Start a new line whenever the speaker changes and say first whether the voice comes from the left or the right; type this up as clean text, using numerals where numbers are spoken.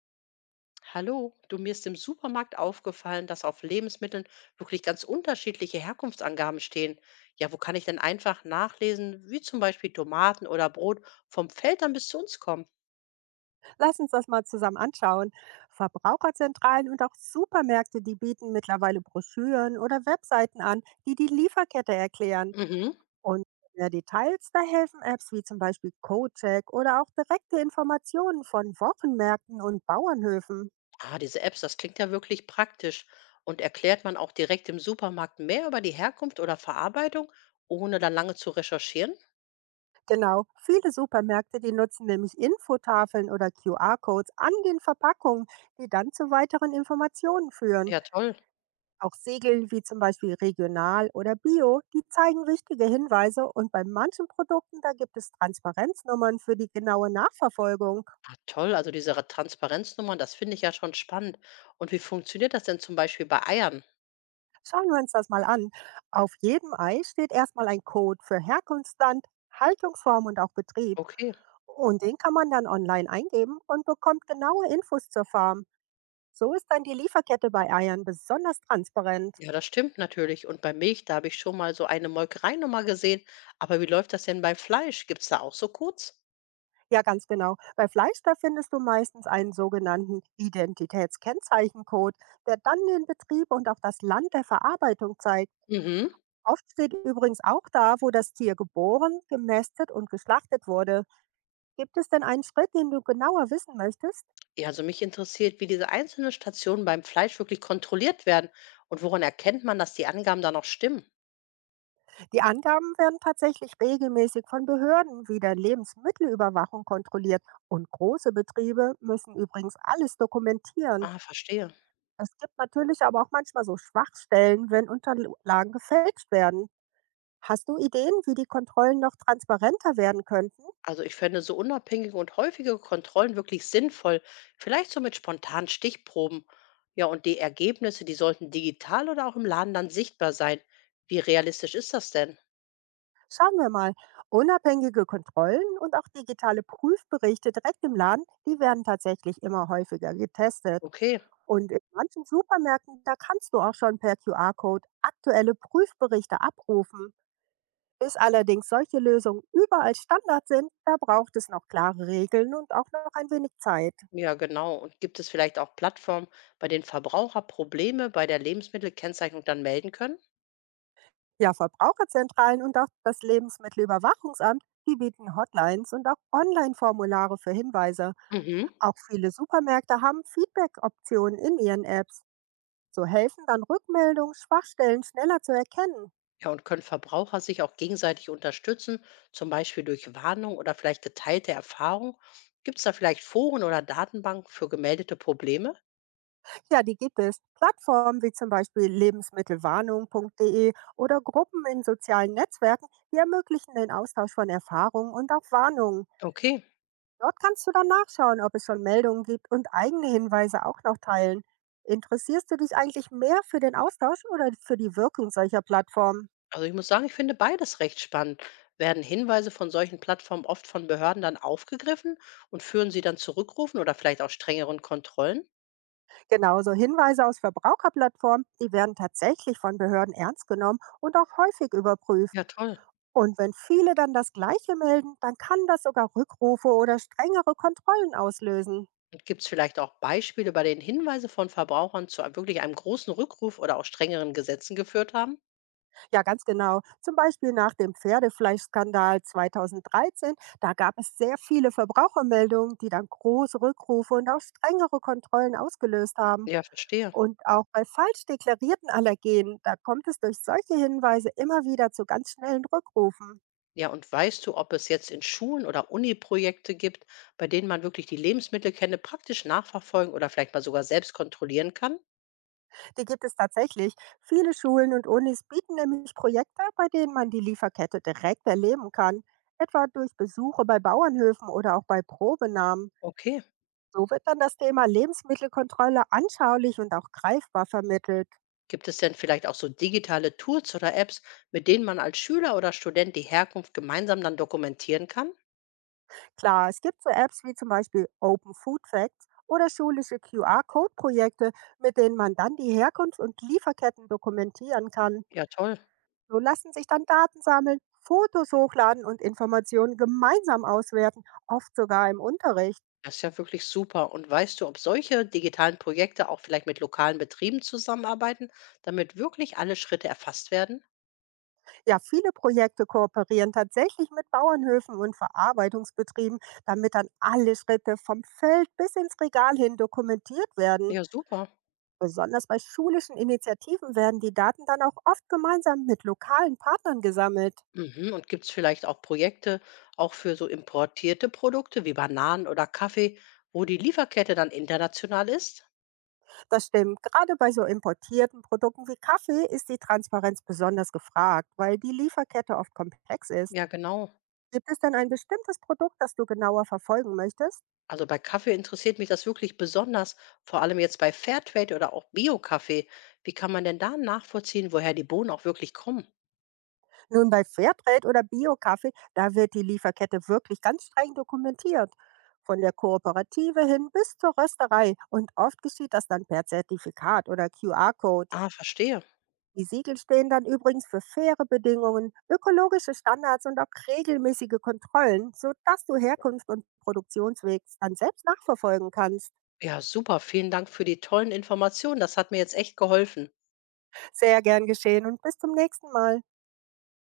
left: Hallo, du, mir ist im Supermarkt aufgefallen, dass auf Lebensmitteln wirklich ganz unterschiedliche Herkunftsangaben stehen. Ja, wo kann ich denn einfach nachlesen, wie zum Beispiel Tomaten oder Brot vom Feld dann bis zu uns kommen?
right: Lass uns das mal zusammen anschauen. Verbraucherzentralen und auch Supermärkte, die bieten mittlerweile Broschüren oder Webseiten an, die die Lieferkette erklären.
left: Mhm.
right: Und mehr Details, da helfen Apps wie zum Beispiel CodeCheck oder auch direkte Informationen von Wochenmärkten und Bauernhöfen.
left: Ah, diese Apps, das klingt ja wirklich praktisch. Und erklärt man auch direkt im Supermarkt mehr über die Herkunft oder Verarbeitung, ohne dann lange zu recherchieren?
right: Genau, viele Supermärkte, die nutzen nämlich Infotafeln oder QR-Codes an den Verpackungen, die dann zu weiteren Informationen führen.
left: Ja, toll.
right: Auch Siegel wie zum Beispiel regional oder bio, die zeigen wichtige Hinweise und bei manchen Produkten, da gibt es Transparenznummern für die genaue Nachverfolgung.
left: Ah, toll, also diese Transparenznummern, das finde ich ja schon spannend. Und wie funktioniert das denn zum Beispiel bei Eiern?
right: Schauen wir uns das mal an. Auf jedem Ei steht erstmal ein Code für Herkunftsland, Haltungsform und auch Betrieb.
left: Okay.
right: Und den kann man dann online eingeben und bekommt genaue Infos zur Farm. So ist dann die Lieferkette bei Eiern besonders transparent.
left: Ja, das stimmt natürlich. Und bei Milch, da habe ich schon mal so eine Molkereinummer gesehen. Aber wie läuft das denn bei Fleisch? Gibt es da auch so Codes?
right: Ja, ganz genau. Bei Fleisch, da findest du meistens einen sogenannten Identitätskennzeichencode, der dann den Betrieb und auch das Land der Verarbeitung zeigt.
left: Mhm.
right: Oft steht übrigens auch da, wo das Tier geboren, gemästet und geschlachtet wurde. Gibt es denn einen Schritt, den du genauer wissen möchtest?
left: Ja, also mich interessiert, wie diese einzelnen Stationen beim Fleisch wirklich kontrolliert werden und woran erkennt man, dass die Angaben da noch stimmen?
right: Die Angaben werden tatsächlich regelmäßig von Behörden wie der Lebensmittelüberwachung kontrolliert und große Betriebe müssen übrigens alles dokumentieren.
left: Ah, verstehe.
right: Es gibt natürlich aber auch manchmal so Schwachstellen, wenn Unterlagen gefälscht werden. Hast du Ideen, wie die Kontrollen noch transparenter werden könnten?
left: Also ich fände so unabhängige und häufige Kontrollen wirklich sinnvoll, vielleicht so mit spontanen Stichproben. Ja, und die Ergebnisse, die sollten digital oder auch im Laden dann sichtbar sein. Wie realistisch ist das denn?
right: Schauen wir mal. Unabhängige Kontrollen und auch digitale Prüfberichte direkt im Laden, die werden tatsächlich immer häufiger getestet.
left: Okay.
right: Und in manchen Supermärkten, da kannst du auch schon per QR-Code aktuelle Prüfberichte abrufen. Bis allerdings solche Lösungen überall Standard sind, da braucht es noch klare Regeln und auch noch ein wenig Zeit.
left: Ja, genau. Und gibt es vielleicht auch Plattformen, bei denen Verbraucher Probleme bei der Lebensmittelkennzeichnung dann melden können?
right: Ja, Verbraucherzentralen und auch das Lebensmittelüberwachungsamt, die bieten Hotlines und auch Online-Formulare für Hinweise.
left: Mhm.
right: Auch viele Supermärkte haben Feedback-Optionen in ihren Apps. So helfen dann Rückmeldungen, Schwachstellen schneller zu erkennen.
left: Ja, und können Verbraucher sich auch gegenseitig unterstützen, zum Beispiel durch Warnung oder vielleicht geteilte Erfahrung? Gibt es da vielleicht Foren oder Datenbanken für gemeldete Probleme?
right: Ja, die gibt es. Plattformen wie zum Beispiel lebensmittelwarnung.de oder Gruppen in sozialen Netzwerken, die ermöglichen den Austausch von Erfahrungen und auch Warnungen.
left: Okay,
right: Dort kannst du dann nachschauen, ob es schon Meldungen gibt und eigene Hinweise auch noch teilen. Interessierst du dich eigentlich mehr für den Austausch oder für die Wirkung solcher Plattformen?
left: also ich muss sagen, ich finde beides recht spannend. Werden Hinweise von solchen Plattformen oft von Behörden dann aufgegriffen und führen sie dann zu Rückrufen oder vielleicht auch strengeren Kontrollen?
right: Genauso Hinweise aus Verbraucherplattformen, die werden tatsächlich von Behörden ernst genommen und auch häufig überprüft.
left: Ja, toll.
right: Und wenn viele dann das Gleiche melden, dann kann das sogar Rückrufe oder strengere Kontrollen auslösen.
left: Gibt es vielleicht auch Beispiele, bei denen Hinweise von Verbrauchern zu wirklich einem großen Rückruf oder auch strengeren Gesetzen geführt haben?
right: Ja, ganz genau. Zum Beispiel nach dem Pferdefleischskandal 2013, da gab es sehr viele Verbrauchermeldungen, die dann große Rückrufe und auch strengere Kontrollen ausgelöst haben.
left: Ja, verstehe.
right: Und auch bei falsch deklarierten Allergenen, da kommt es durch solche Hinweise immer wieder zu ganz schnellen Rückrufen.
left: Ja, und weißt du, ob es jetzt in Schulen oder Uni-Projekte gibt, bei denen man wirklich die Lebensmittelkette praktisch nachverfolgen oder vielleicht mal sogar selbst kontrollieren kann?
right: Die gibt es tatsächlich. Viele Schulen und Unis bieten nämlich Projekte, bei denen man die Lieferkette direkt erleben kann, etwa durch Besuche bei Bauernhöfen oder auch bei Probenahmen.
left: Okay.
right: So wird dann das Thema Lebensmittelkontrolle anschaulich und auch greifbar vermittelt.
left: Gibt es denn vielleicht auch so digitale Tools oder Apps, mit denen man als Schüler oder Student die Herkunft gemeinsam dann dokumentieren kann?
right: Klar, es gibt so Apps wie zum Beispiel Open Food Facts oder schulische QR-Code-Projekte, mit denen man dann die Herkunft und Lieferketten dokumentieren kann.
left: Ja, toll.
right: So lassen sich dann Daten sammeln, Fotos hochladen und Informationen gemeinsam auswerten, oft sogar im Unterricht.
left: Das ist ja wirklich super. Und weißt du, ob solche digitalen Projekte auch vielleicht mit lokalen Betrieben zusammenarbeiten, damit wirklich alle Schritte erfasst werden?
right: Ja, viele Projekte kooperieren tatsächlich mit Bauernhöfen und Verarbeitungsbetrieben, damit dann alle Schritte vom Feld bis ins Regal hin dokumentiert werden.
left: Ja, super.
right: Besonders bei schulischen Initiativen werden die Daten dann auch oft gemeinsam mit lokalen Partnern gesammelt.
left: Mhm. Und gibt es vielleicht auch Projekte auch für so importierte Produkte wie Bananen oder Kaffee, wo die Lieferkette dann international ist?
right: Das stimmt. Gerade bei so importierten Produkten wie Kaffee ist die Transparenz besonders gefragt, weil die Lieferkette oft komplex ist.
left: Ja, genau.
right: Gibt es denn ein bestimmtes Produkt, das du genauer verfolgen möchtest?
left: Also bei Kaffee interessiert mich das wirklich besonders, vor allem jetzt bei Fairtrade oder auch Bio-Kaffee. Wie kann man denn da nachvollziehen, woher die Bohnen auch wirklich kommen?
right: Nun, bei Fairtrade oder Bio-Kaffee, da wird die Lieferkette wirklich ganz streng dokumentiert. Von der Kooperative hin bis zur Rösterei. Und oft geschieht das dann per Zertifikat oder QR-Code.
left: Ah, verstehe.
right: Die Siegel stehen dann übrigens für faire Bedingungen, ökologische Standards und auch regelmäßige Kontrollen, sodass du Herkunft und Produktionsweg dann selbst nachverfolgen kannst.
left: Ja, super. Vielen Dank für die tollen Informationen. Das hat mir jetzt echt geholfen.
right: Sehr gern geschehen und bis zum nächsten Mal.